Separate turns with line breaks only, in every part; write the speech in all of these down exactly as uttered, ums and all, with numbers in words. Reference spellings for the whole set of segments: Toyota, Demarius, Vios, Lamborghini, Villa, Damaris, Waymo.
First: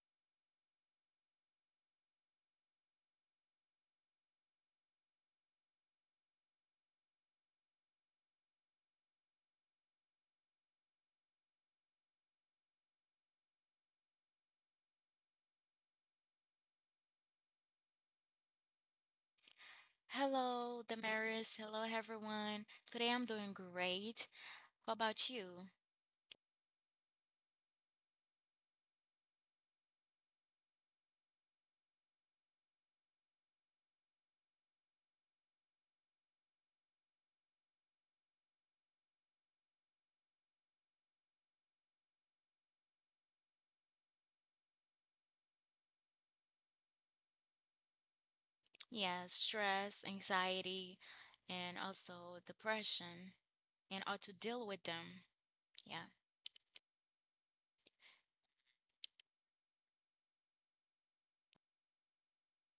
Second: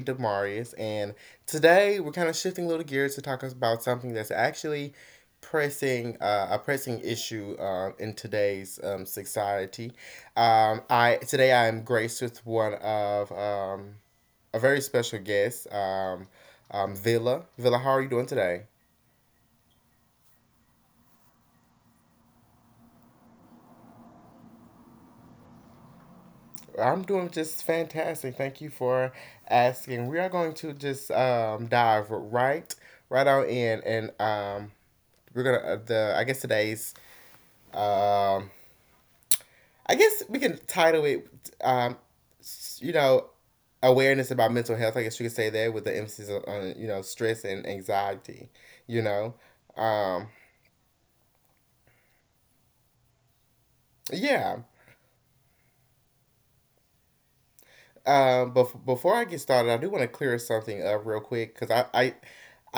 Demarius, and today we're kind of shifting a little gears to talk about something that's actually pressing uh, a pressing issue um, in today's um, society. Um, I today I am graced with one of um, a very special guest, um, um, Villa. Villa, how are you doing today?
Hello, Damaris. Hello, everyone. Today I'm doing great. How about you?
I'm doing just fantastic. Thank you for asking. We are going to just um, dive right right on in, and um, we're gonna uh, the I guess today's um I guess we can title it um you know awareness about mental health. I guess you could say that, with the emphasis on you know stress and anxiety. You
Yeah,
know,
stress,
um
anxiety, and also depression, and how to
yeah.
deal with them. Yeah.
Um, but before I get started, I do want to clear something up real quick because I, I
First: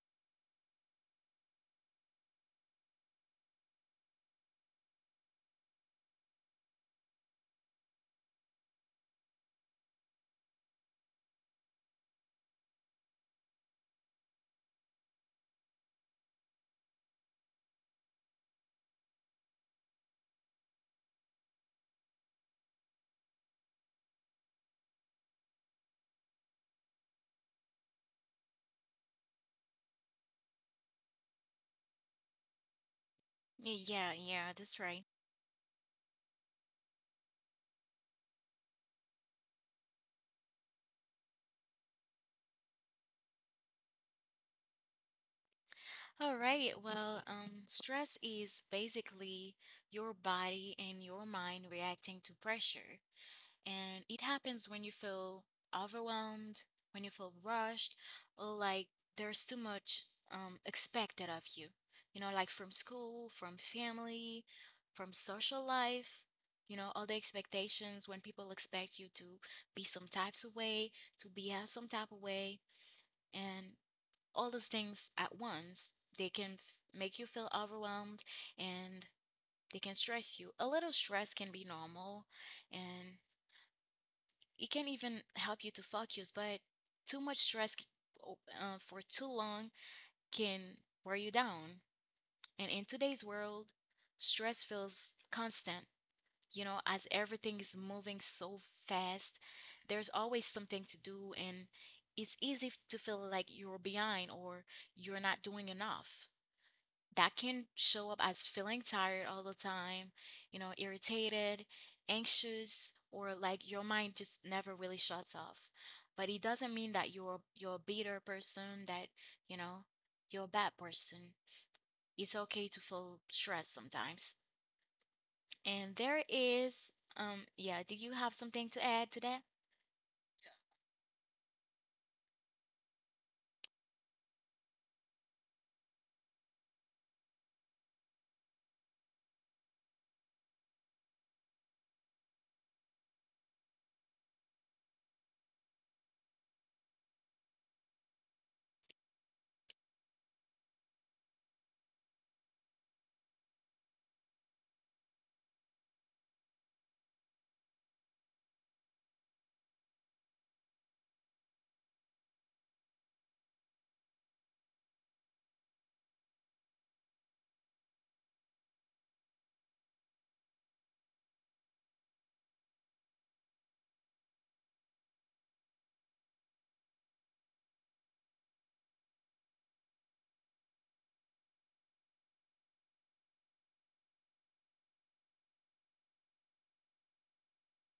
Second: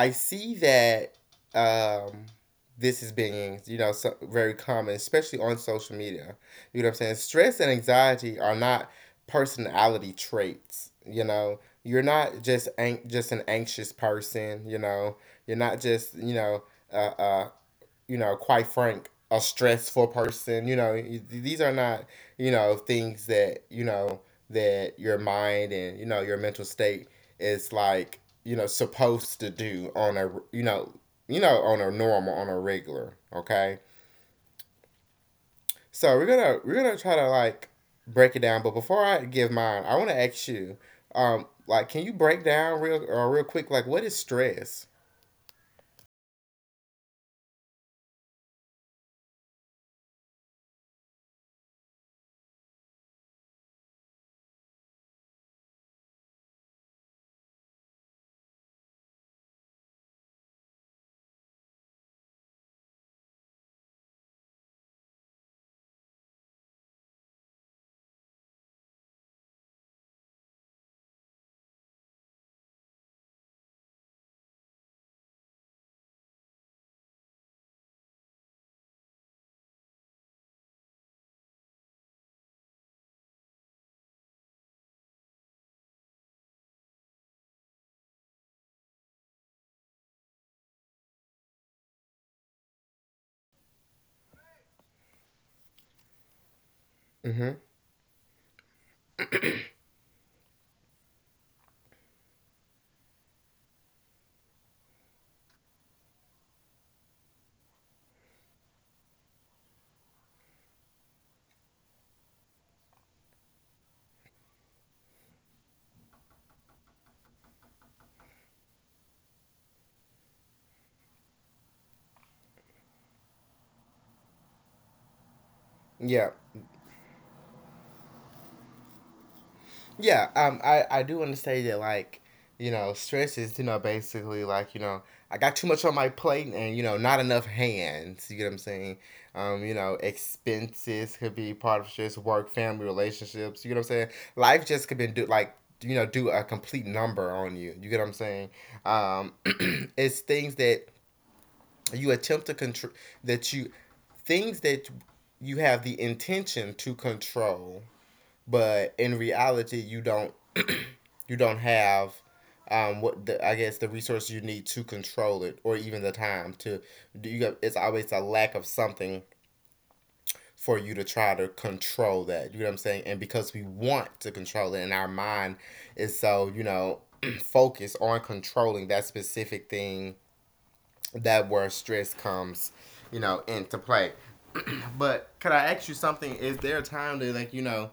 I see that um this is being, you know so, very common, especially on social media. You know what I'm saying? Stress and anxiety are not personality traits. You know, you're not just an, just an anxious person. You know, you're not just you know uh. a, you know, quite frank, a stressful person. You know, these are not, you know, things that, you know, that your mind and, you know, your mental state is like, you know, supposed to do on a, you know, you know, on a normal, on a regular, okay?
Y- Yeah, yeah, that's right.
So we're gonna we're gonna try to, like, break it down, but before I give mine, I want to ask you, um, like, can you break down real or real quick, like, what is stress?
All right. Well, um, stress is basically your body and your mind reacting to pressure. And it happens when you feel overwhelmed, when you feel rushed, or like there's too much um, expected of you. You know, like from school, from family, from social life, you know, all the expectations when people expect you to be some types of way, to behave some type of way, and all those things at once. They can f- make you feel overwhelmed and they can stress you. A little stress can be normal and it can even help you to focus, but too much stress uh, for too long can wear you down. And in today's world, stress feels constant, you know, as
Mm-hmm.
everything is moving so fast. There's always something to do, and it's easy to feel like you're behind or you're not doing enough that can show up as feeling tired all the time, you know, irritated, anxious, or like your mind just never really shuts off. But it doesn't mean that you're you're a bitter person, that, you know, you're a bad person. It's okay to feel stressed sometimes. And there
Yeah.
is um yeah, do you have something to add to that?
Yeah, um, I, I do want to say that, like, you know, stress is, you know, basically, like, you know, I got too much on my plate and, you know, not enough hands. You get what I'm saying? Um, you know, expenses could be part of stress, work, family, relationships. You get what I'm saying? Life just could be, do, like, you know, do a complete number on you. You get what I'm saying? Um, it's things that you attempt to control, that you, things that you have the intention to control, but in reality, you don't you don't have um what the, I guess, the resources you need to control it, or even the time to, do, you got, it's always a lack of something for you to try to control that. You know what I'm saying? And because we want to control it, and our mind is so, you know, focused on controlling that specific thing, that where stress comes, you know, into play. But could I ask you something? Is there a time that, like, you know,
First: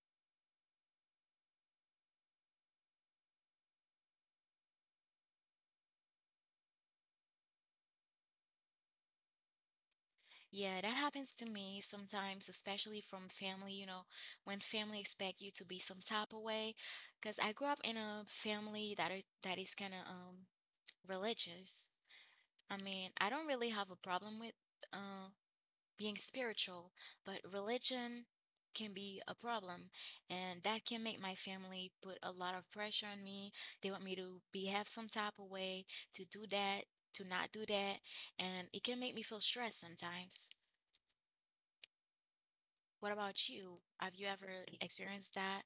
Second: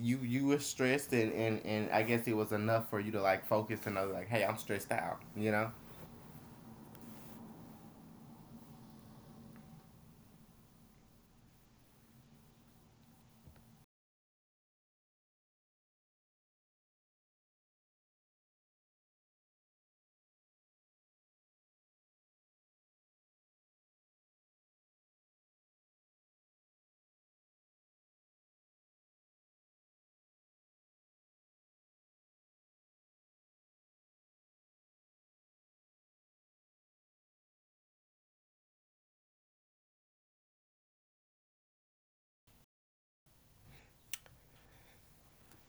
you you were stressed, and and and I guess it was enough for you to, like, focus and know, like, hey, I'm stressed out. You know.
Yeah, that happens to me sometimes, especially from family, you know, when family expect you to be some type of way. Because I grew up in a family that are, that is kind of um religious. I mean, I don't really have a problem with uh being spiritual, but religion can be a problem, and that can make my family put a lot of pressure on me. They want me to behave some type of way, to do that, to not do that, and it can make me feel stressed sometimes. What about you? Have you ever experienced that?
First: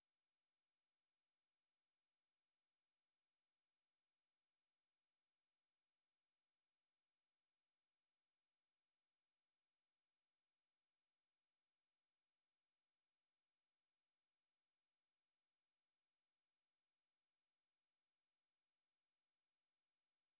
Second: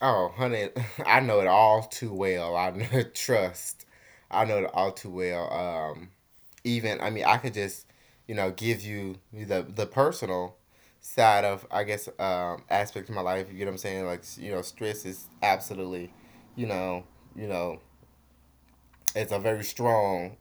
Oh, honey, I know it all too well. I know, trust. I know it all too well. Um, even, I mean, I could just you know give you the the personal side of, I guess, um aspect of my life. You get what I'm saying? Like, you know, stress is absolutely, you know, you know, it's a very strong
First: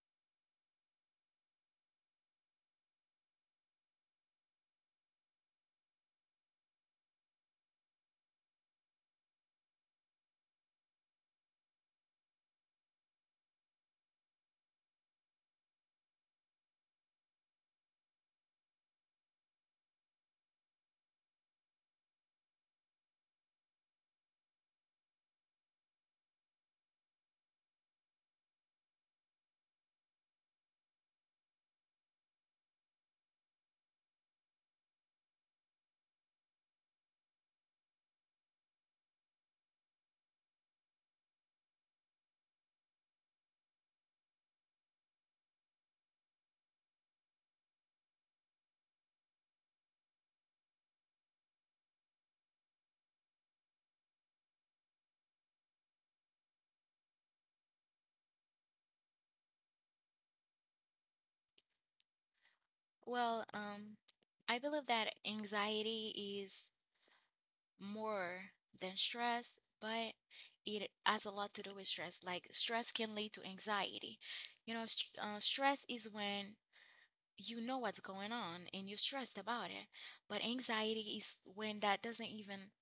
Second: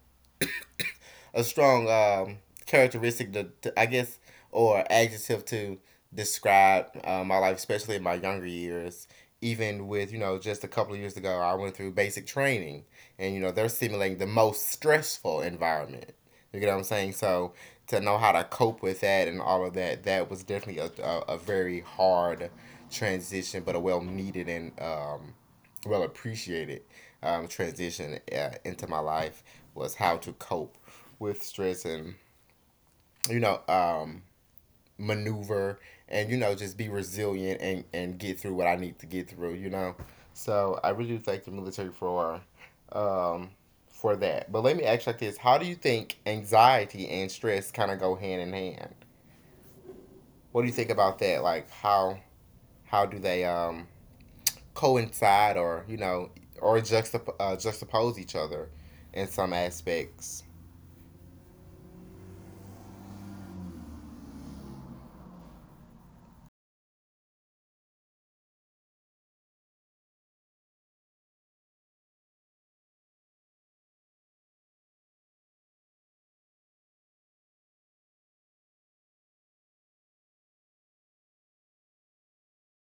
a strong um, characteristic to, to, I guess, or adjective to describe uh, my life, especially in my younger years. Even with, you know just a couple of years ago, I went through basic training, and you know they're simulating the most stressful environment. You get what I'm saying? So to know how to cope with that and all of that, that was definitely a, a, a very hard transition, but a well needed and, um, well appreciated um, transition uh, into my life was how to cope with stress and, you know um, maneuver, and you know just be resilient, and and get through what I need to get through. You know, so I really do thank the military for, um, for that. But let me ask you like this: how do you think anxiety and stress kind of go hand in hand? What do you think about that? Like, how how do they um, coincide, or you know or juxtap- uh, juxtapose each other in some aspects?
Well, um, I believe that anxiety is more than stress, but it has a lot to do with stress. Like, stress can lead to anxiety. You know, st uh, stress is when you know what's going on and you're stressed about it. But anxiety is when that doesn't even,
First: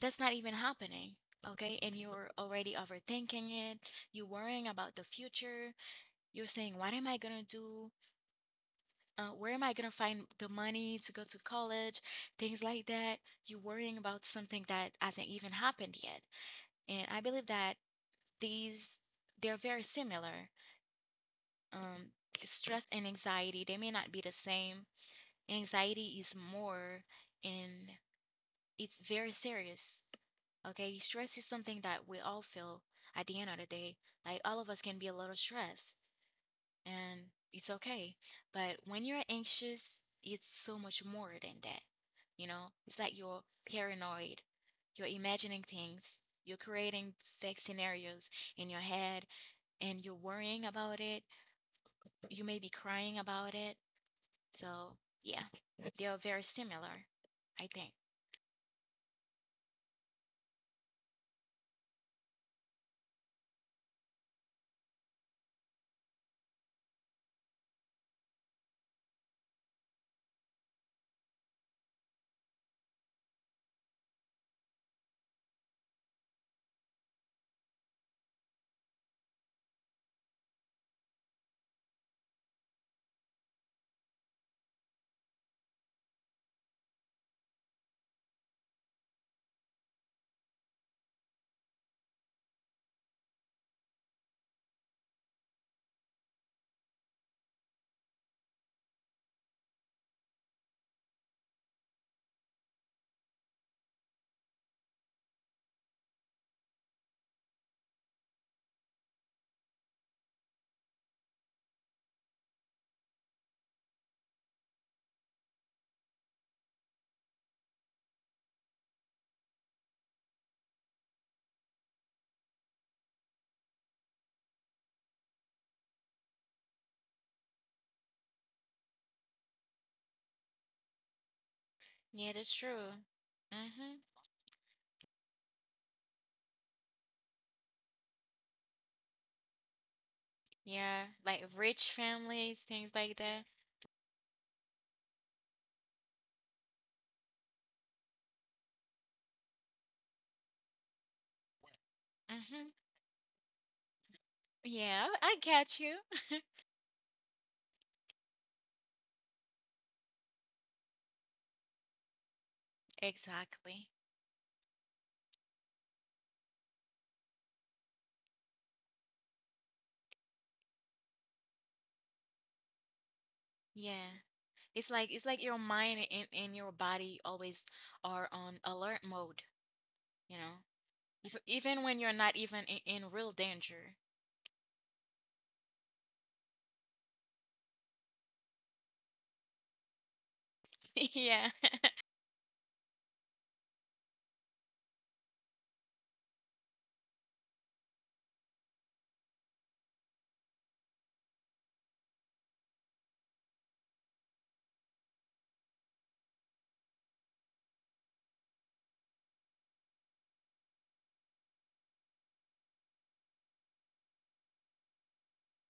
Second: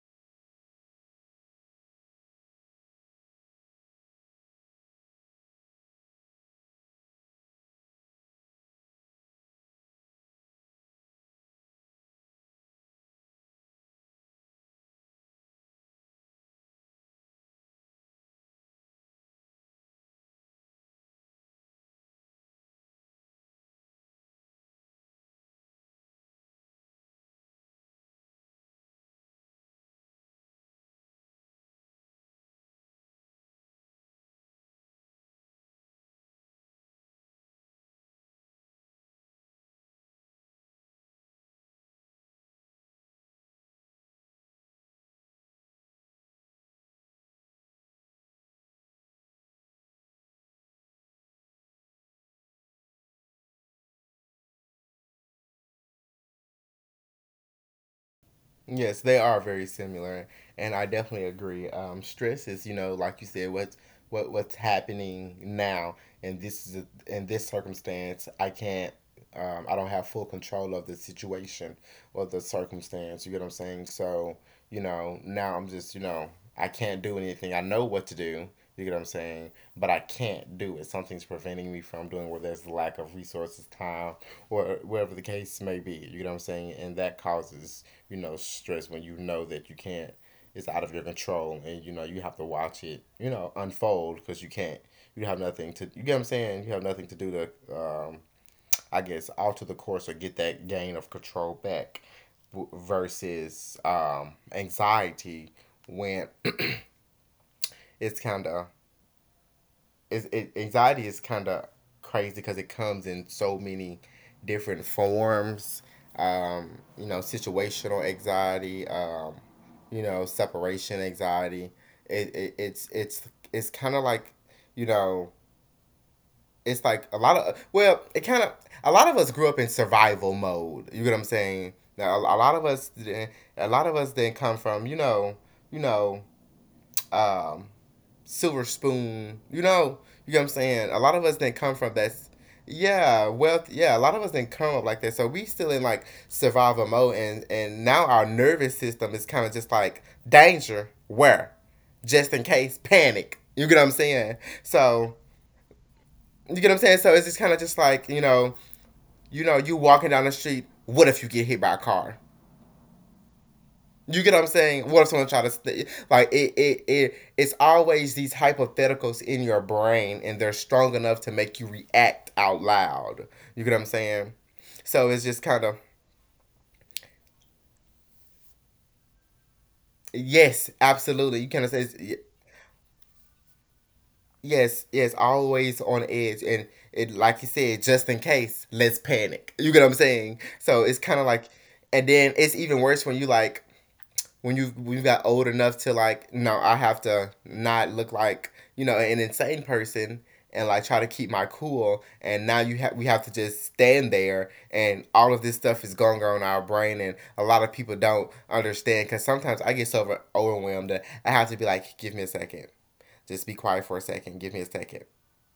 that's not even happening. Okay, and you're already overthinking it. You're worrying about the future. You're saying, what am I gonna do? Uh, where am I gonna find the money to go to college, things like that. You're worrying about something that hasn't even happened yet. And I believe that these they're very similar. Um, Stress and anxiety, they may not be the same. Anxiety is more and it's very serious. Okay, stress is something that we all feel at the end of the day. Like all of us can be a little stressed and it's okay. But when you're anxious, it's so much more than that. You know, it's like you're paranoid, you're imagining things, you're creating fake scenarios in your head, and you're worrying about it. You may be crying about it. So, yeah, they are very similar, I think.
Yes, they are very similar, and I definitely agree. Um, stress is, you know, like you said, what's what what's happening now, and this is a, in this circumstance, I can't, um, I don't have full control of the situation or the circumstance. You get what I'm saying? So, you know, now I'm just, you know, I can't do anything. I know what to do. You get what I'm saying? But I can't do it. Something's preventing me from doing. Whether there's lack of resources, time, or whatever the case may be. You get what I'm saying? And that causes, you know, stress, when you know that you can't, it's out of your control, and, you know, you have to watch it, you know, unfold because you can't, you have nothing to, you get what I'm saying? You have nothing to do to, um, I guess, alter the course or get that gain of control back, versus um, anxiety. When it's kind of it, it, anxiety is kind of crazy because it comes in so many different forms, um, you know situational anxiety, um, you know separation anxiety. It, it, it's it's it's kind of like, you know it's like a lot of, well, it kind of a lot of us grew up in survival mode. You get what I'm saying? Now, a,
Yeah,
a
that's
lot of
true.
us, a
Mm-hmm.
lot of us then come from, you know, you know, um, silver spoon. You know, you get what I'm saying?
Yeah,
A lot of
like
us didn't come
rich
from that.
families, things like
Yeah,
that.
wealth. Yeah, a lot of us didn't come up like that, so we still in like survival mode, and and now our nervous system is kind of just like danger, where just in
Mm-hmm.
case panic. You get what I'm saying?
Yeah,
So,
I I get you.
you get what I'm saying? So it's just kind of just like, you know, you know, you walking down the street. What if you get hit by a car?
Exactly.
You get what I'm saying? What if someone try to st- like it, it? It it's always these hypotheticals in your brain, and they're strong enough to make you react out loud. You get what I'm
Yeah.
saying?
It's like
So
it's
it's
like
just
your
kind of,
mind and, and your body always are on alert mode, you know?
yes,
If,
absolutely. You kind
Even
of say
when you're
it's-
not even in, in real danger.
yes, yes, always on edge, and it, like you said, just in case, let's panic. You get what I'm saying? So it's kind of
Yeah.
like, and then it's even worse when you like when you when you got old enough to, like, no, I have to not look like, you know an insane person, and like try to keep my cool, and now you have we have to just stand there, and all of this stuff is going on in our brain, and a lot of people don't understand because sometimes I get so over- overwhelmed that I have to be like, give me a second, just be quiet for a second, give me a second,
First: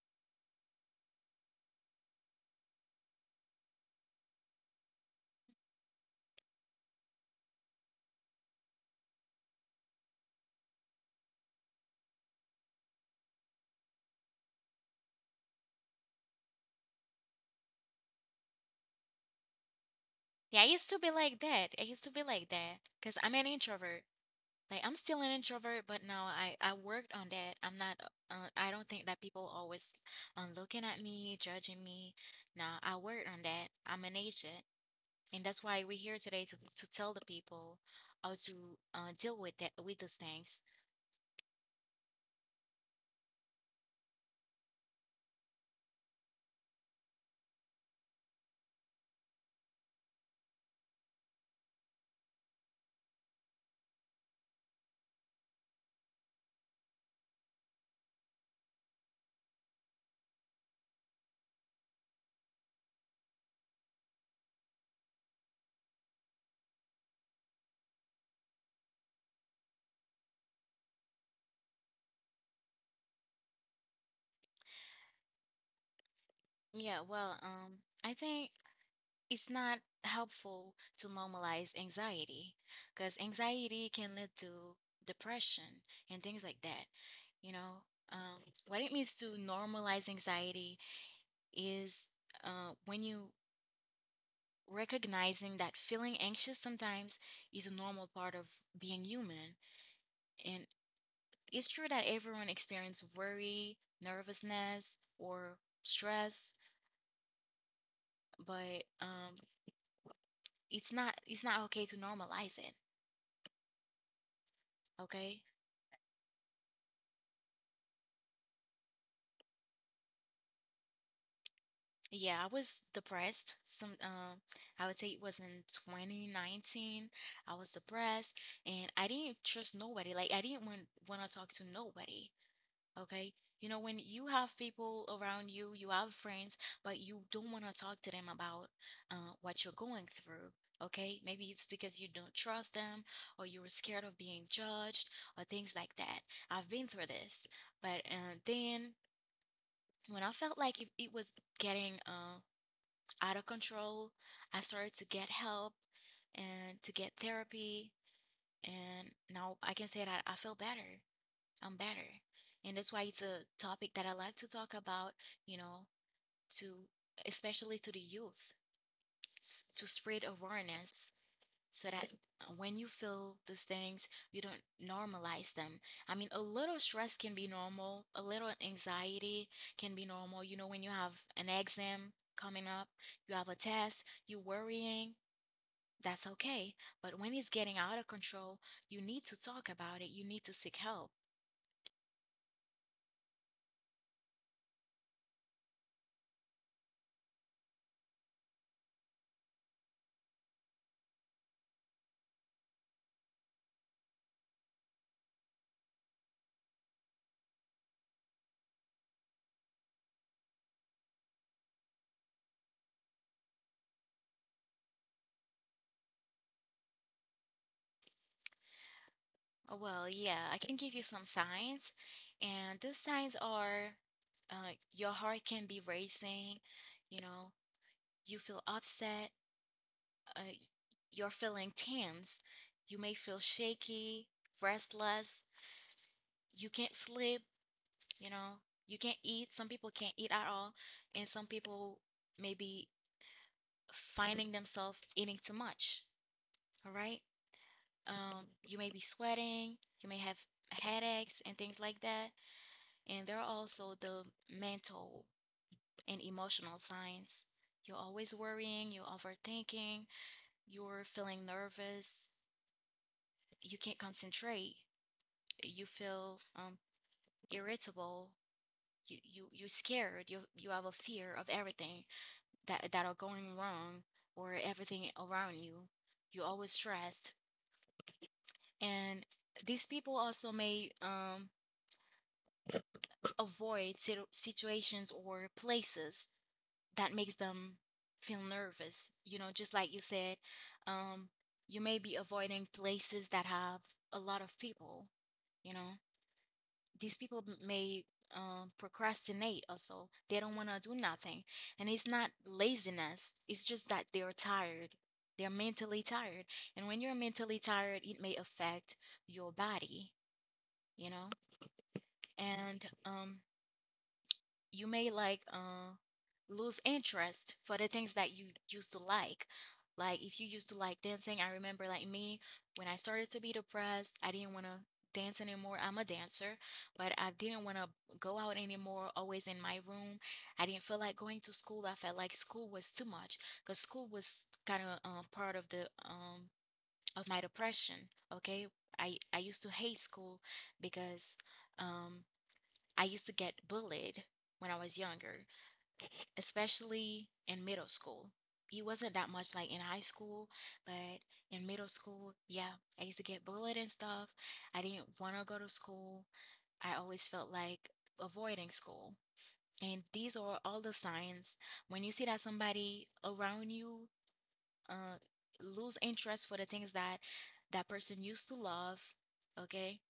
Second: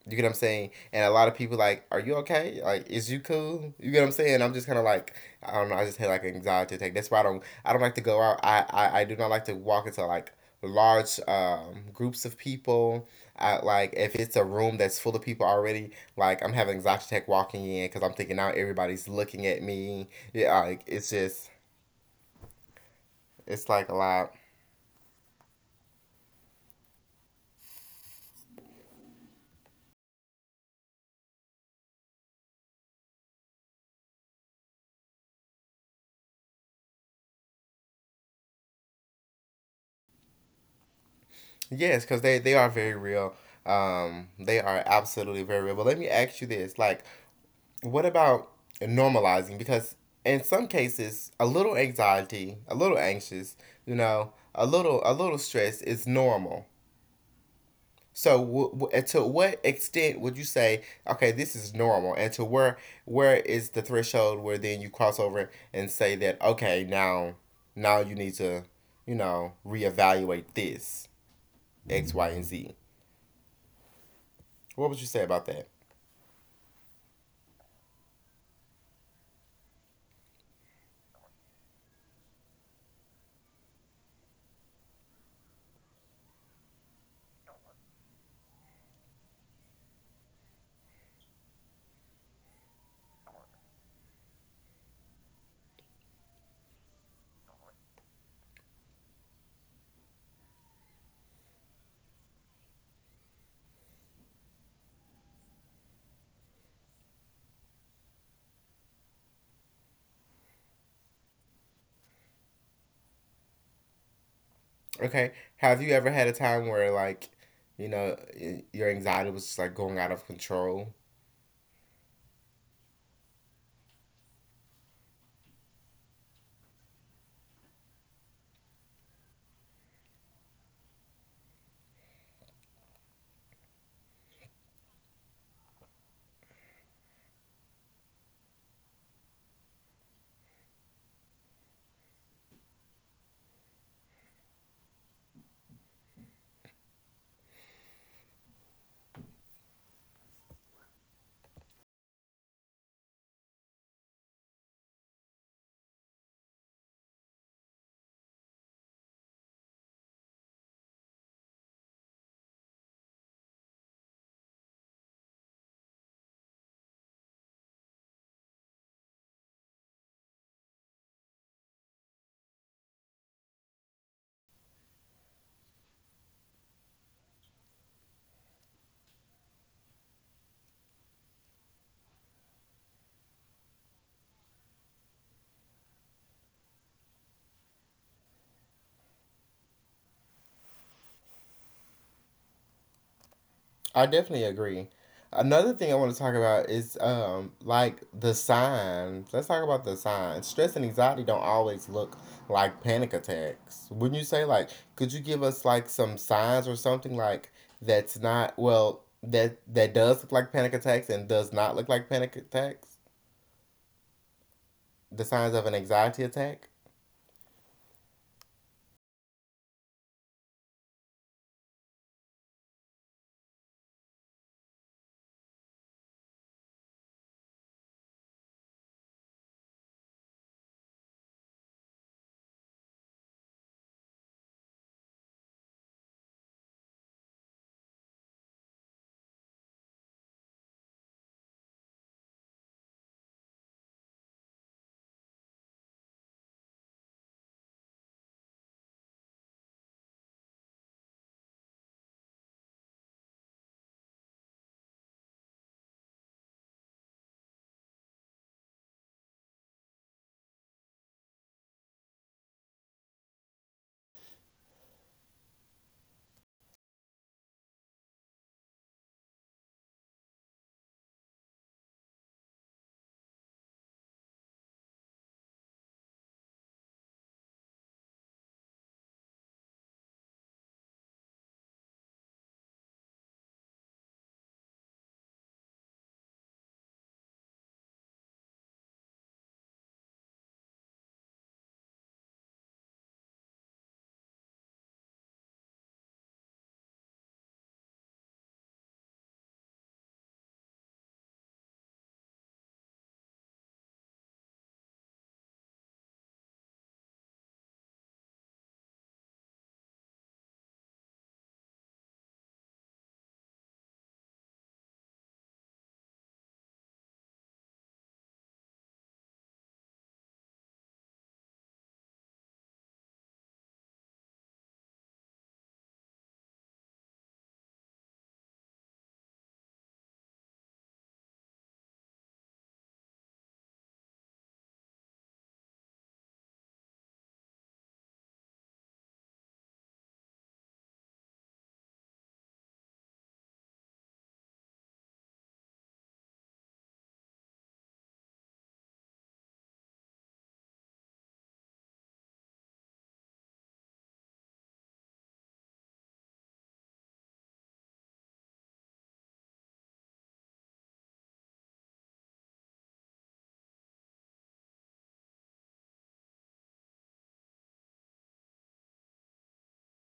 you get what I'm saying? And a lot of people, like, are you okay? Like, is you cool? You get what I'm saying? I'm just kind of like, I don't know. I just had like an anxiety attack. That's why I don't, I don't like to go out. I, I, I do not like to walk into like large um, groups of people. I, like, if it's a room that's full of people already, like, I'm having anxiety attack walking in because I'm thinking now everybody's looking at me. Yeah,
Yeah, I
like,
used to
it's
be like
just,
that. I used to be like that because I'm an
it's like a
introvert.
lot.
Like I'm still an introvert, but now I I worked on that. I'm not. Uh, I don't think that people always um, looking at me, judging me. Now I worked on that. I'm an agent, and that's why we're here today to to tell the people how to uh, deal with that with those things.
Yes, because they they are very real. Um, they are absolutely very real. But let me ask you this: like, what about normalizing? Because in some cases, a little anxiety, a little anxious, you know, a little a little stress is normal. So, w- w- to what extent would you say, okay, this is normal, and to where where is the threshold where then you cross over and say that, okay, now now you need to, you know, reevaluate this X, Y, and Z. What would you say about that?
Yeah, well, um, I think it's not helpful to normalize anxiety because anxiety can lead to depression and things like that. You know, um, what it means to normalize anxiety is uh, when you recognizing that feeling anxious sometimes is a normal part of being human. And it's true that everyone experiences worry, nervousness, or stress, but um, it's not it's not okay to normalize it.
Okay.
Okay,
Have you ever had a time where, like, you know, y- your anxiety was just like going out of control?
yeah, I was depressed some um I would say it was in twenty nineteen. I was depressed and I didn't trust nobody. Like, I didn't want want to talk to nobody. Okay, you know, when you have people around you, you have friends, but you don't want to talk to them about uh, what you're going through. Okay, maybe it's because you don't trust them, or you were scared of being judged or things like that. I've been through this, but uh, then when I felt like if it was getting uh, out of control, I started to get help and to get therapy. And now I can say that I feel better. I'm better. And that's why it's a topic that I like to talk about, you know, to especially to the youth, s- to spread awareness so that when you feel these things, you don't normalize them. I mean, a little stress can be normal, a little anxiety can be normal. You know, when you have an exam coming up, you have a test, you're worrying, that's okay. But when it's getting out of control, you need to talk about it, you need to seek help.
I definitely agree. Another thing I want to talk about is um like the signs. Let's talk about the signs. Stress and anxiety don't always look like panic attacks. Wouldn't you say, like, could you give us like some signs or something, like, that's not, well, that that does look like panic attacks, and does not look like panic attacks? The signs of an anxiety attack?
Oh, well, yeah, I can give you some signs, and these signs are uh, your heart can be racing, you know, you feel upset, uh, you're feeling tense, you may feel shaky, restless, you can't sleep, you know, you can't eat. Some people can't eat at all, and some people may be finding themselves eating too much. All right. Um, you may be sweating, you may have headaches and things like that. And there are also the mental and emotional signs. You're always worrying, you're overthinking, you're feeling nervous, you can't concentrate, you feel um, irritable. You, you you're scared. You you have a fear of everything that that are going wrong or everything around you. You're always stressed, and these people also may um, avoid situ- situations or places that makes them feel nervous. You know, just like you said, um, you may be avoiding places that have a lot of people. You know, these people may um, procrastinate, also they don't want to do nothing, and it's not laziness, it's just that they're tired, they're mentally tired, and when you're mentally tired it may affect your body, you know. And um you may like uh, lose interest for the things that you used to like. Like if you used to like dancing, I remember like me when I started to be depressed, I didn't want to dance anymore. I'm a dancer, but I didn't want to go out anymore, always in my room. I didn't feel like going to school. I felt like school was too much because school was kind of um, part of the um of my depression, okay? I I used to hate school because um I used to get bullied when I was younger, especially in middle school. It wasn't that much like in high school, but in middle school, yeah, I used to get bullied and stuff. I didn't want to go to school. I always felt like avoiding school. And these are all the signs when you see that somebody around you uh, lose interest for the things that that person used to love, okay?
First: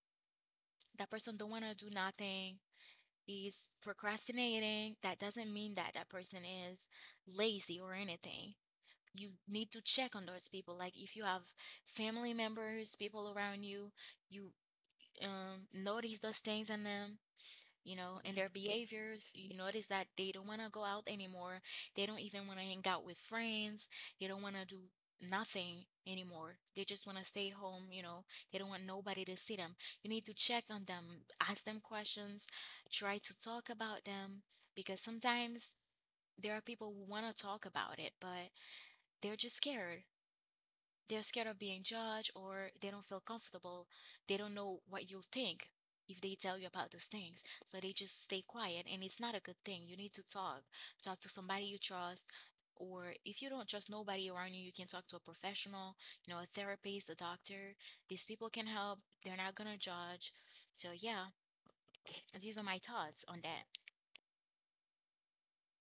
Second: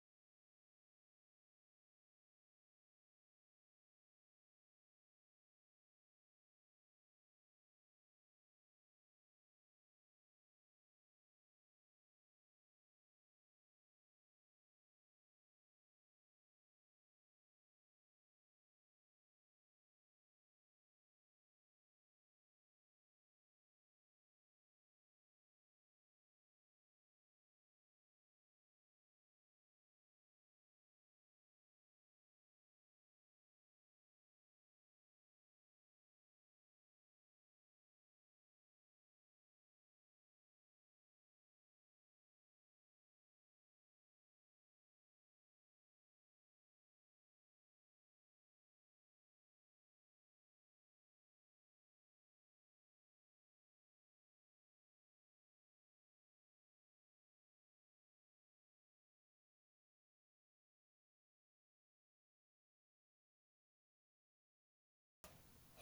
That person don't want to do nothing, is procrastinating, that doesn't mean that that person is lazy or anything. You need to check on those people. Like if you have family members, people around you, you um, notice those things in them, you know, and their behaviors. You notice that they don't want to go out anymore. They don't even want to hang out with friends. They don't want to do nothing anymore. They just want to stay home, you know. They don't want nobody to see them. You need to check on them, ask them questions, try to talk about them because sometimes there are people who want to talk about it, but they're just scared they're scared of being judged or they don't feel comfortable. They don't know what you'll think if they tell you about these things. So they just stay quiet and it's not a good thing. You need to talk. Talk to somebody you trust. Or if you don't trust nobody around you, you can talk to a professional, you know, a therapist, a doctor. These people can help. They're not gonna judge. So yeah, these are my thoughts on that.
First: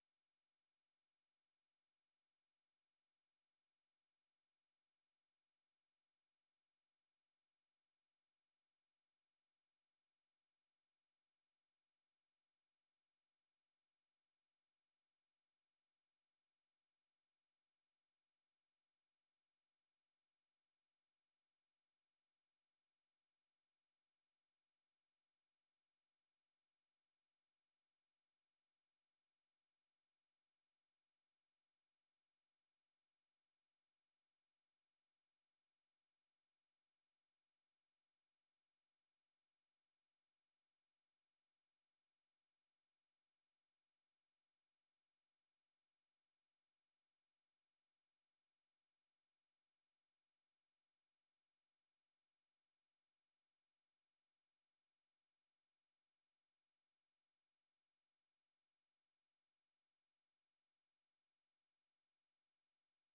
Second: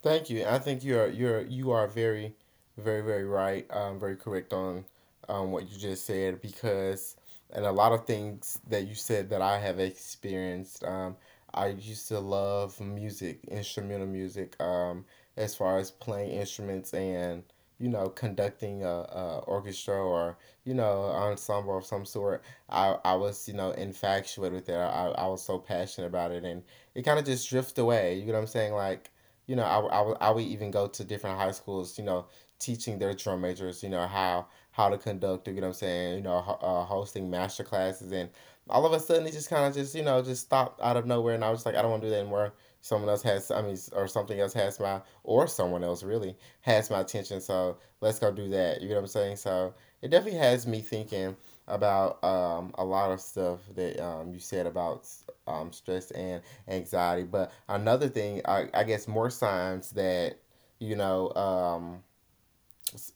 Thank you. I think you're you're you are very, very, very right. Um, very correct on, um, what you just said because, and a lot of things that you said that I have experienced. Um, I used to love music, instrumental music. Um, as far as playing instruments and you know conducting a, a orchestra or you know ensemble of some sort. I I was you know infatuated with it. I I was so passionate about it, and it kind of just drifted away. You know what I'm saying? Like you know, I I I would even go to different high schools, you know, teaching their drum majors, you know, how how to conduct, you know what I'm saying, you know, ho- uh, hosting master classes. And all of a sudden, it just kind of just, you know, just stopped out of nowhere. And I was like, I don't want to do that anymore. Someone else has, I mean, or something else has my, or someone else really has my attention. So let's go do that. You know what I'm saying? So it definitely has me thinking about um, a lot of stuff that um, you said about um, stress and anxiety. But another thing, I, I guess, more signs that you know um,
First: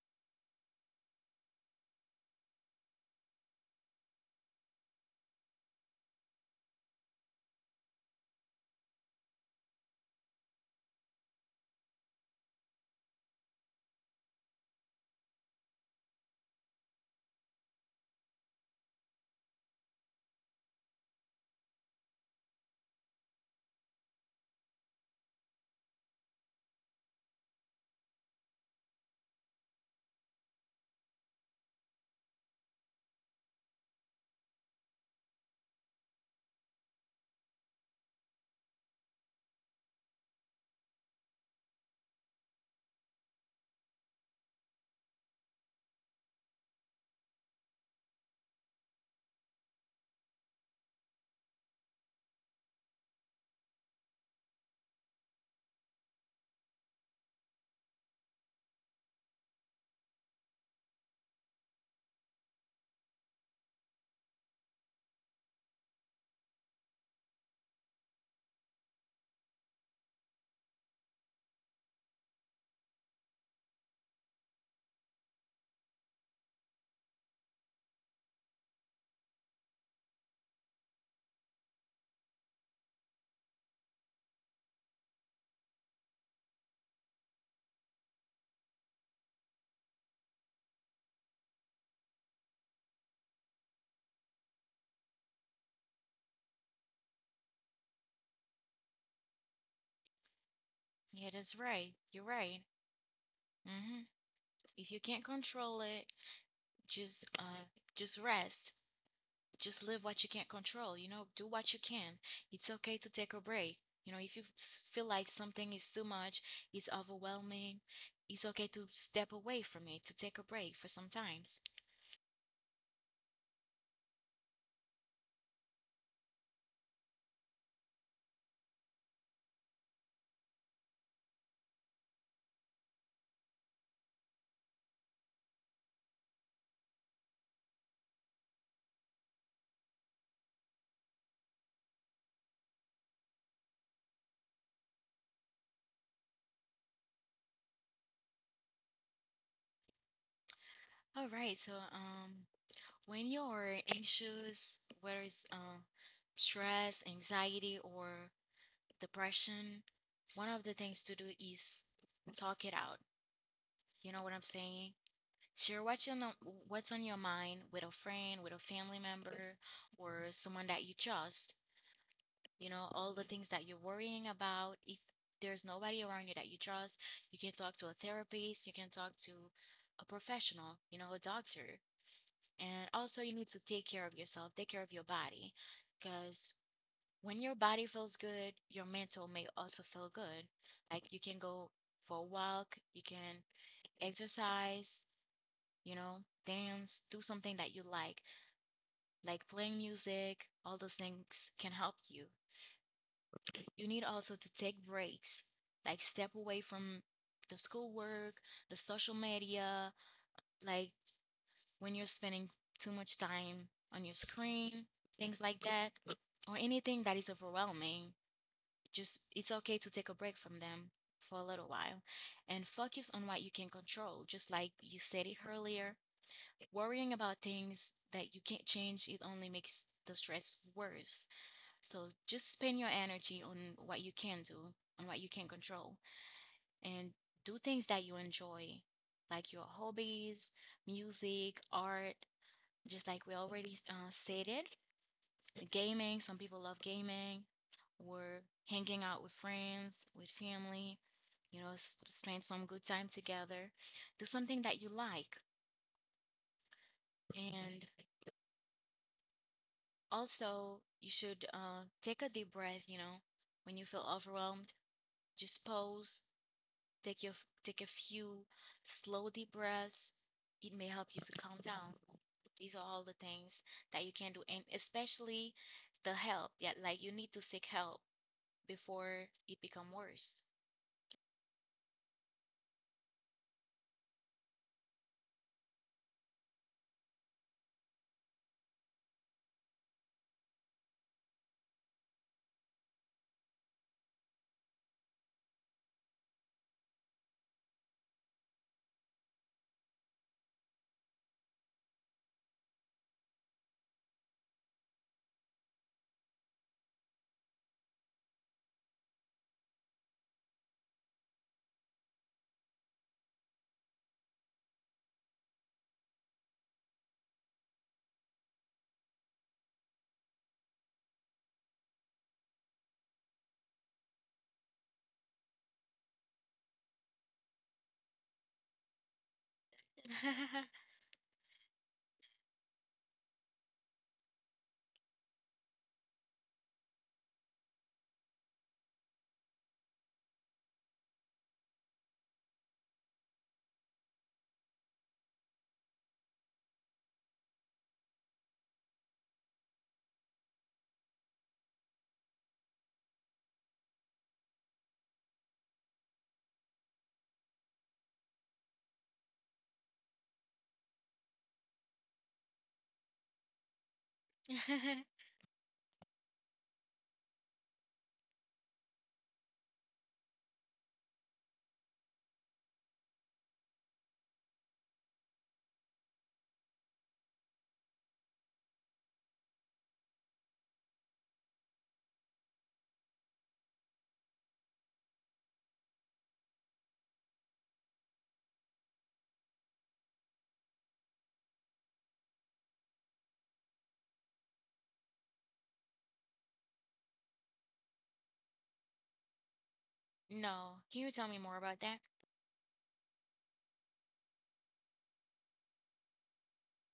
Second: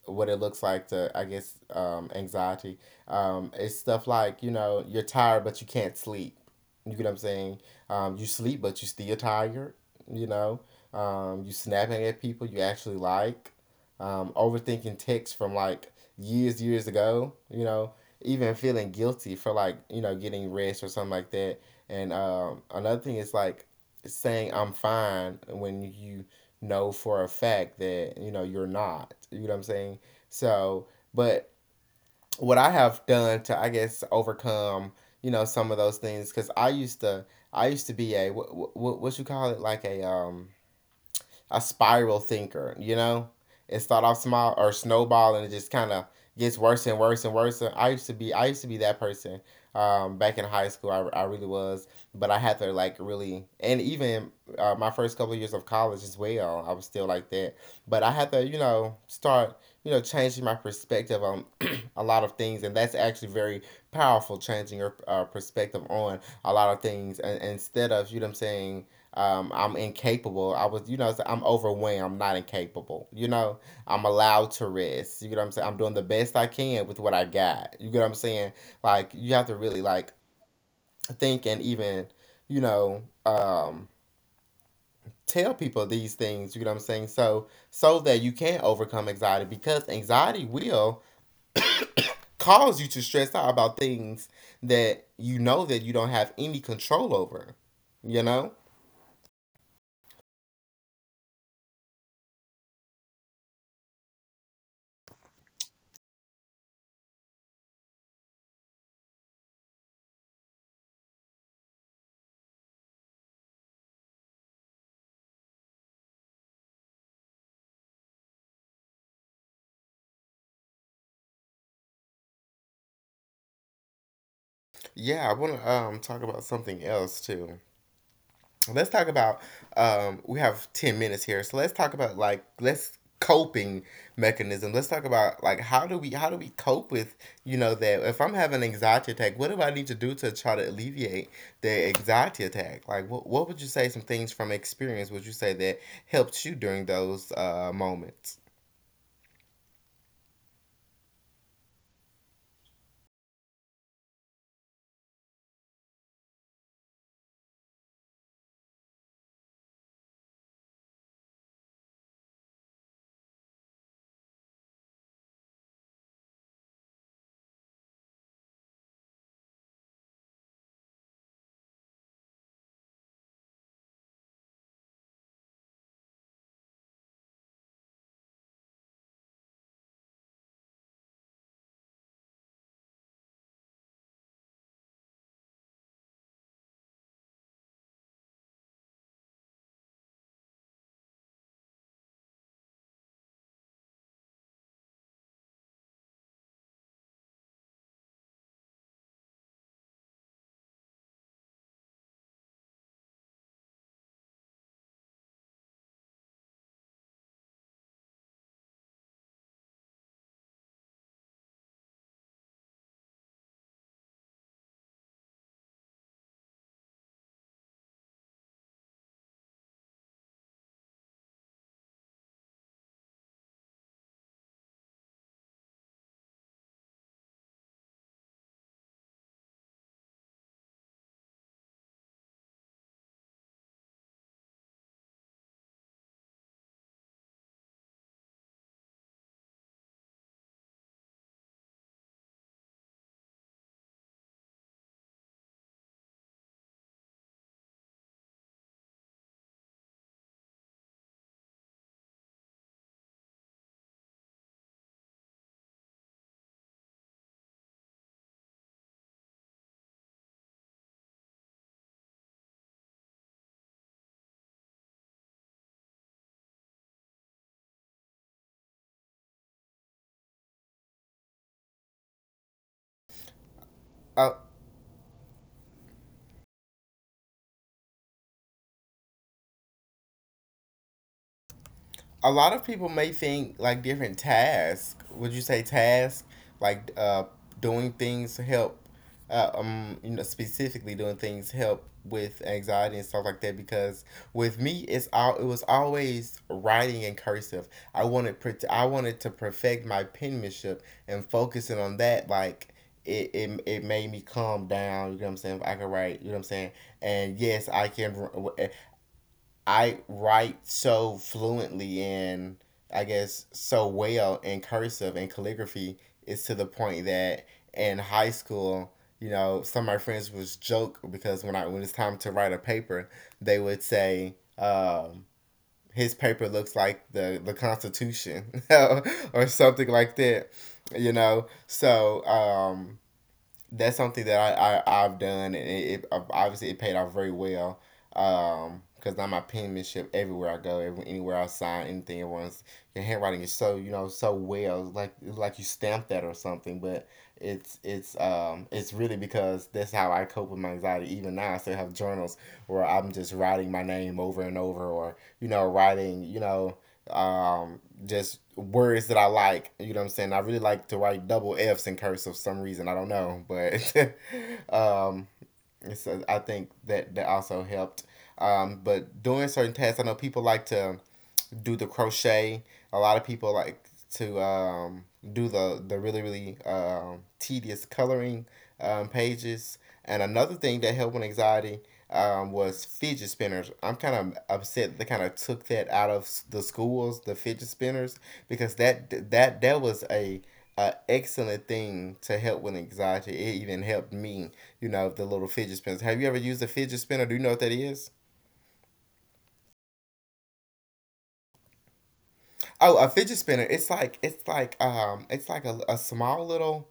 what it looks like to I guess um, anxiety. Um, it's stuff like you know you're tired but you can't sleep. You get what I'm saying? Um, you sleep but you still tired. You know, um, you snapping at people you actually like. Um, overthinking texts from like years years ago. You know, even feeling guilty for like you know getting rest or something like that. And um, another thing is like saying I'm fine when you know for a fact that you know you're not, you know what I'm saying. So but what I have done to I guess overcome you know some of those things because i used to I used to be a what, what what you call it, like a um a spiral thinker, you know? It start off small or snowball and it just kind of gets worse and worse and worse. And I used to be I used to be that person um, back in high school. I, I really was, but I had to like really, and even uh, my first couple of years of college as well. I was still like that, but I had to you know start you know changing my perspective on a lot of things, and that's actually very powerful, changing your uh, perspective on a lot of things. And instead of, you know what I'm saying, um, I'm incapable. I was, you know, so I'm overwhelmed. I'm not incapable. You know, I'm allowed to rest. You get what I'm saying? I'm doing the best I can with what I got. You get what I'm saying? Like, you have to really, like, think, and even, you know, um, tell people these things. You get what I'm saying? So, so that you can overcome anxiety, because anxiety will cause you to stress out about things that you know that you don't have any control over. You know?
Yeah, that's right. You're right. Hmm. If you can't control it, just uh, just rest, just live what you can't control, you know, do what you can. It's okay to take a break, you know, if you feel like something is too much, it's overwhelming. It's okay to step away from it, to take a break for some times.
Yeah, I want to um talk about something else too. Let's talk about um we have ten minutes here, so let's talk about like let's coping mechanism. Let's talk about like, how do we how do we cope with you know, that if I'm having an anxiety attack, what do I need to do to try to alleviate the anxiety attack? Like, what, what would you say some things from experience would you say that helped you during those uh moments?
All right so um when you're anxious, whether it's uh, stress, anxiety, or depression, one of the things to do is talk it out, you know what I'm saying. Share what's on the, what's on your mind with a friend, with a family member, or someone that you trust. You know, all the things that you're worrying about. If there's nobody around you that you trust, you can talk to a therapist, you can talk to a professional, you know, a doctor. And also, you need to take care of yourself, take care of your body, because when your body feels good, your mental may also feel good. Like, you can go for a walk, you can exercise, you know, dance, do something that you like, like playing music. All those things can help you. You need also to take breaks, like step away from the schoolwork, the social media, like when you're spending too much time on your screen, things like that, or anything that is overwhelming. Just, it's okay to take a break from them for a little while and focus on what you can control, just like you said it earlier. Worrying about things that you can't change, it only makes the stress worse. So just spend your energy on what you can do, on what you can control, and do things that you enjoy, like your hobbies, music, art, just like we already uh, said it. Gaming, some people love gaming, or hanging out with friends, with family, you know, s- spend some good time together. Do something that you like. And also, you should uh, take a deep breath, you know, when you feel overwhelmed, just pause, take your f- take a few slow deep breaths. It may help you to calm down. These are all the things that you can
uh,
do, and especially the help. Yeah, like, you need to seek help before it become worse.
a lot of people may think like different tasks. Would you say task like uh doing things to help uh, um you know, specifically doing things help with anxiety and stuff like that, because with me it's all, it was always writing in cursive. I wanted pre- I wanted to perfect my penmanship and focusing on that, like it, it, it made me calm down, you know what I'm saying? If I could write, you know what I'm saying? And yes, I can, I write so fluently and I guess so well in cursive, and calligraphy is to the point that in high school, you know, some of my friends was joke, because when I when it's time to write a paper, they would say, um, his paper looks like the the Constitution or something like that, you know. So um, that's something that I, I I've done, and it, it obviously it paid off very well. Um, because now my penmanship, everywhere I go, every, anywhere I sign anything, everyone's, your handwriting is so you know so well, it's like it's like you stamped that or something. But it's it's um it's really because that's how I cope with my anxiety. Even now, I still have journals where I'm just writing my name over and over, or you know writing you know um just words that I like. You know what I'm saying? I really like to write double F's in cursive for some reason. I don't know, but um, it's, uh, I think that that also helped. Um, but doing certain tasks, I know people like to do the crochet. A lot of people like to um, do the the really really um, tedious coloring um, pages. And another thing that helped with anxiety um, was fidget spinners. I'm kind of upset they kind of took that out of the schools, the fidget spinners, because that that that was a, a excellent thing to help with anxiety. It even helped me, you know, the little fidget spinners. Have you ever used a fidget spinner? Do you know what that is?
No. Can you tell me more about that?
Oh, a fidget spinner. It's like it's like um it's like a, a small little,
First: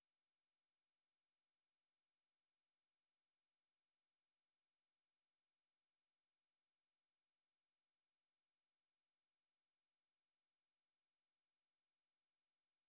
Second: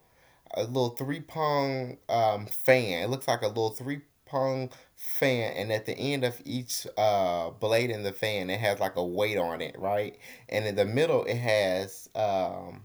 a little three prong um fan. It looks like a little three prong fan, and at the end of each uh blade in the fan it has like a weight on it, right? And in the middle it has um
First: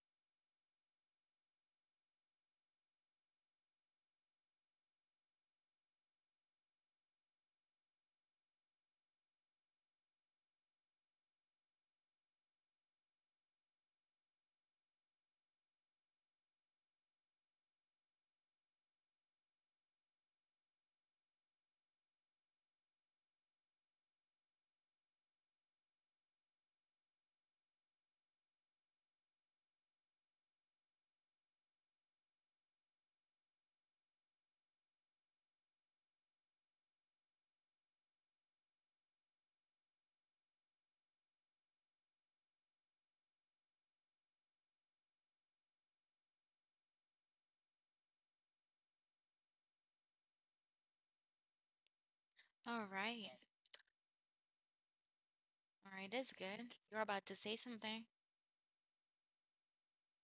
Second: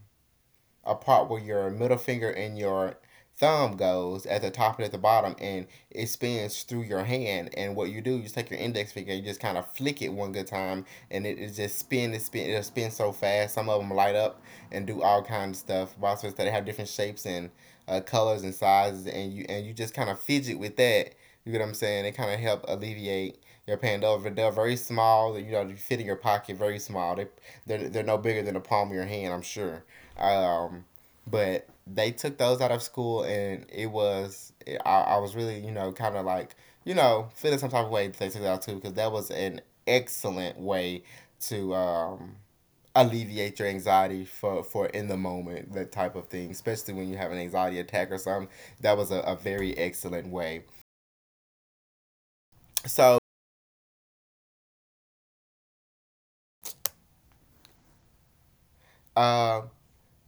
a part where your middle finger and your thumb goes at the top and at the bottom, and it spins through your hand. And what you do, you just take your index finger and you just kind of flick it one good time, and it, it just spin it spin it'll spin so fast. Some of them light up and do all kinds of stuff. Also that have different shapes and uh, colors and sizes, and you, and you just kind of fidget with that. You get what I'm saying? It kind of help alleviate your pain. They're, they're very small, you know, you fit in your pocket, very small, they, they're, they're no bigger than the palm of your hand, I'm sure. um, but they took those out of school, and it was I, I was really you know kind of like you know feeling some type of way that they took it out too, because that was an excellent way to um, alleviate your anxiety for, for in the moment, that type of thing, especially when you have an anxiety attack or something. That was a, a very excellent way.
All
So
right. All right, that's good. You're about to say something.
uh,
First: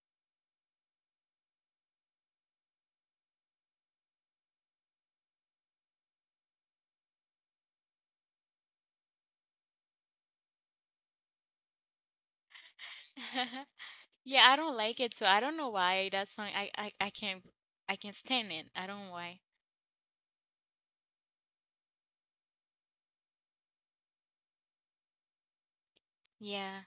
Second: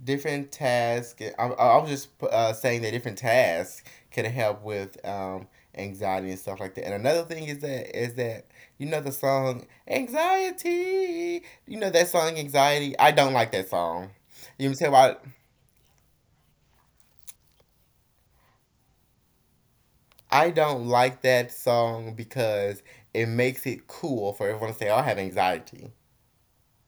different tasks. I, I was just uh, saying that different tasks can help with um, anxiety and stuff like that. And another thing is that is that you know the song Anxiety. You know that song Anxiety. I don't like that song.
Yeah, I
You know what I'm
don't
saying?
like it,
Why?
so I don't know why that song. I I, I can't, I can't stand it. I don't know why.
I don't like that song because it makes it cool for everyone to say, "Oh, I have anxiety.
Yeah,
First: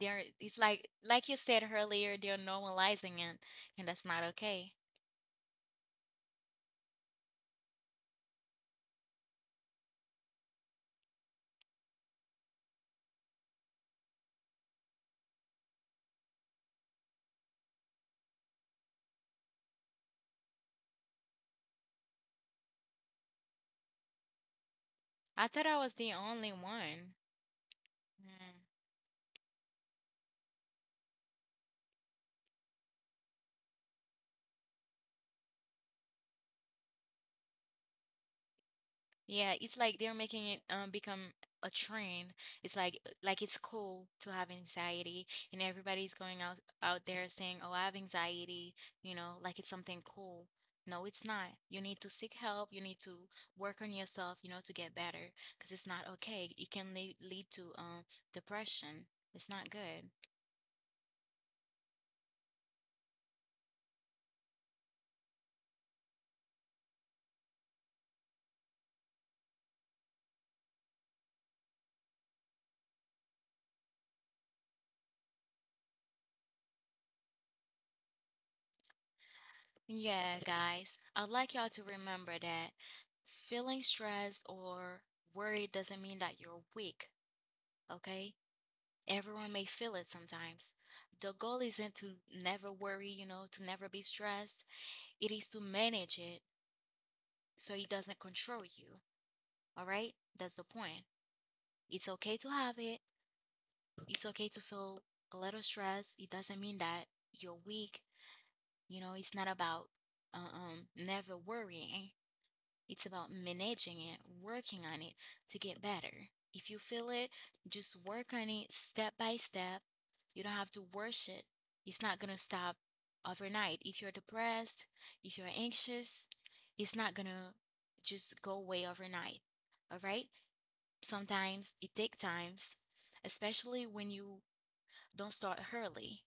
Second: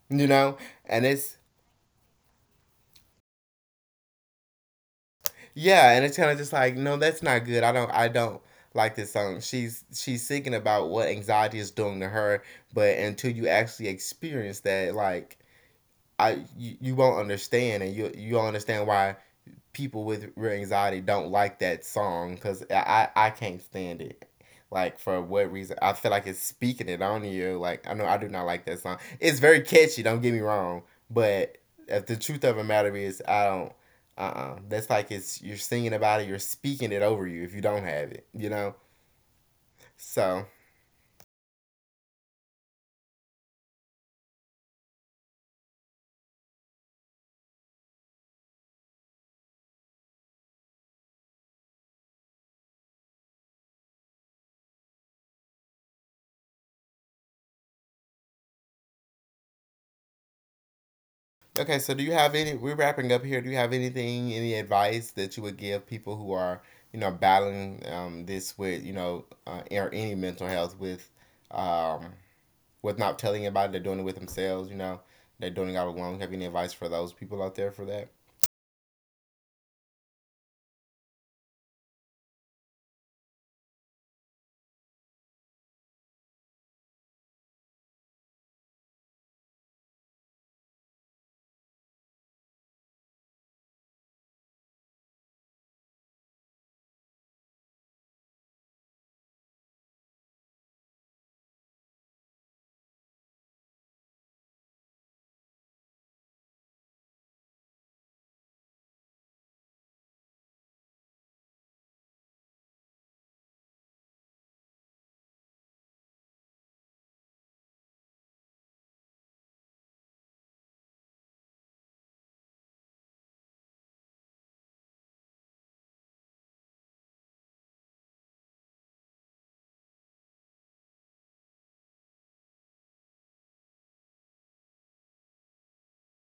there.
You know,
It's like
and
like you
it's,
said earlier, they're normalizing it, and that's not okay.
yeah, and it's kind of just like, no, that's not good. I don't, I don't like this song. She's she's singing about what anxiety is doing to her, but until you actually experience that, like, I you, you won't understand, and you you won't understand why people with real anxiety don't like that song, because I, I can't stand it. Like, for
I
what
thought I
reason? I
was
feel
the
like it's
only
speaking it
one.
on you. Like, I know I do not like that song. It's very catchy, don't get me wrong, but if the truth of the matter is I don't. Uh uh That's like, it's, you're singing about it. You're speaking it over you if you don't have it. You know.
Yeah, it's like they're making
So
it um become a trend. It's like like it's cool to have anxiety, and everybody's going out out there saying, "Oh, I have anxiety," you know, like it's something cool. No, it's not. You need to seek help. You need to work on yourself, you know, to get better, because it's not okay. It can lead, lead to um depression. It's not good.
okay, so do you have any? We're wrapping up here. Do you have anything, any advice that you would give people who are, you know, battling um, this with, you know, uh, or any mental health with, um, with not telling about it, they're doing it with themselves. You know, they're doing it all alone. Have any advice for those people out there for that?
Yeah, guys, I'd like y'all to remember that feeling stressed or worried doesn't mean that you're weak, okay? Everyone may feel it sometimes. The goal isn't to never worry, you know, to never be stressed. It is to manage it so it doesn't control you. All right? That's the point. It's okay to have it. It's okay to feel a little stressed. It doesn't mean that you're weak. You know, it's not about uh, um never worrying. It's about managing it, working on it to get better. If you feel it, just work on it step by step. You don't have to rush it. It's not going to stop overnight. If you're depressed, if you're anxious, it's not going to just go away overnight. All right? Sometimes it takes times, especially when you don't start early.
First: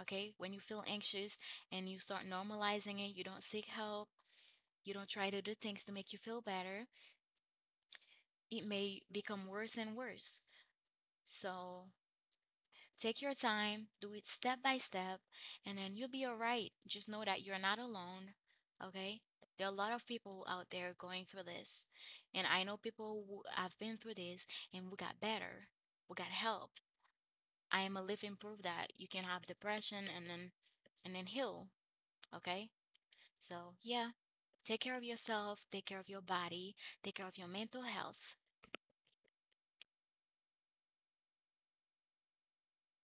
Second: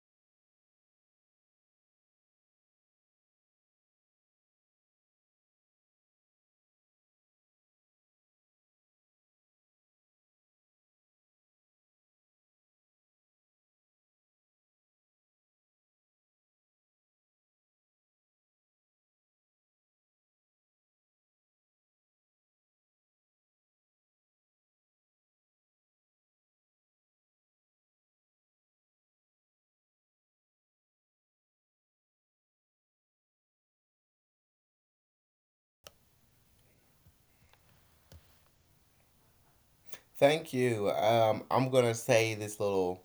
Okay? When you feel anxious and you start normalizing it, you don't seek help, you don't try to do things to make you feel better, it may become worse and worse. So take your time, do it step by step, and then you'll be all right. Just know that you're not alone, okay? There are a lot of people out there going through this. And I know people who have been through this, and we got better. We got help. I am a living proof that you can have depression and then and then heal, okay? So, yeah, take care of yourself, take care of your body, take care of your mental health.
Thank you. Um, I'm gonna say this little,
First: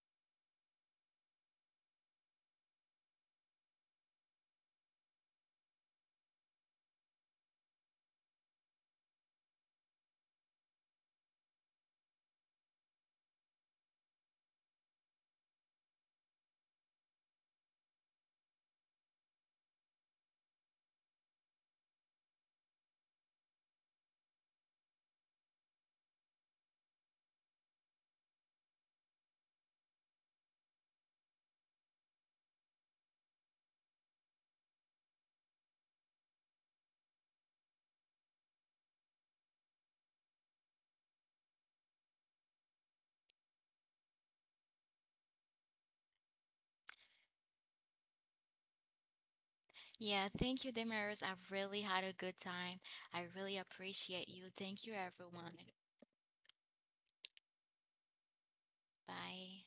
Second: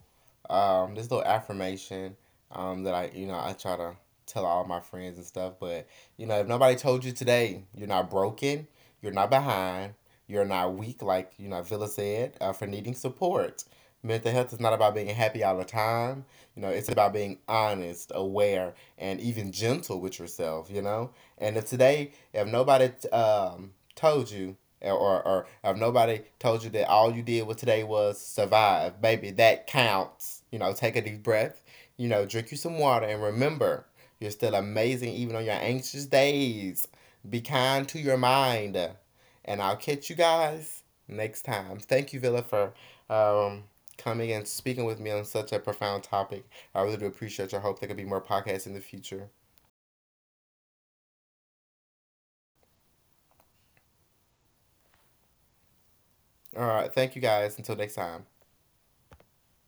um, this little affirmation, um, that I, you know, I try to tell all my friends and stuff. But you know, if nobody told you today, you're not broken, you're not behind, you're not weak, like you know Villa said, uh, for needing support. Mental health is not about being happy all the time. You know, it's about being honest, aware, and even gentle with yourself. You know, and if today, if nobody um told you, or, or, or or if nobody told you that all you did was today was survive, baby, that counts. You know, take a deep breath, you know, drink you some water, and remember, you're still amazing even on your anxious days. Be kind to your mind. And I'll catch you guys next time. Thank you, Villa, for um, coming and speaking with me on such a profound topic. I really do appreciate you. I hope there could be more podcasts in the future.
Yeah, thank you, Damaris. I've really had a good time. I really appreciate you. Thank you, everyone.
All right. Thank you guys. Until next time.
Bye.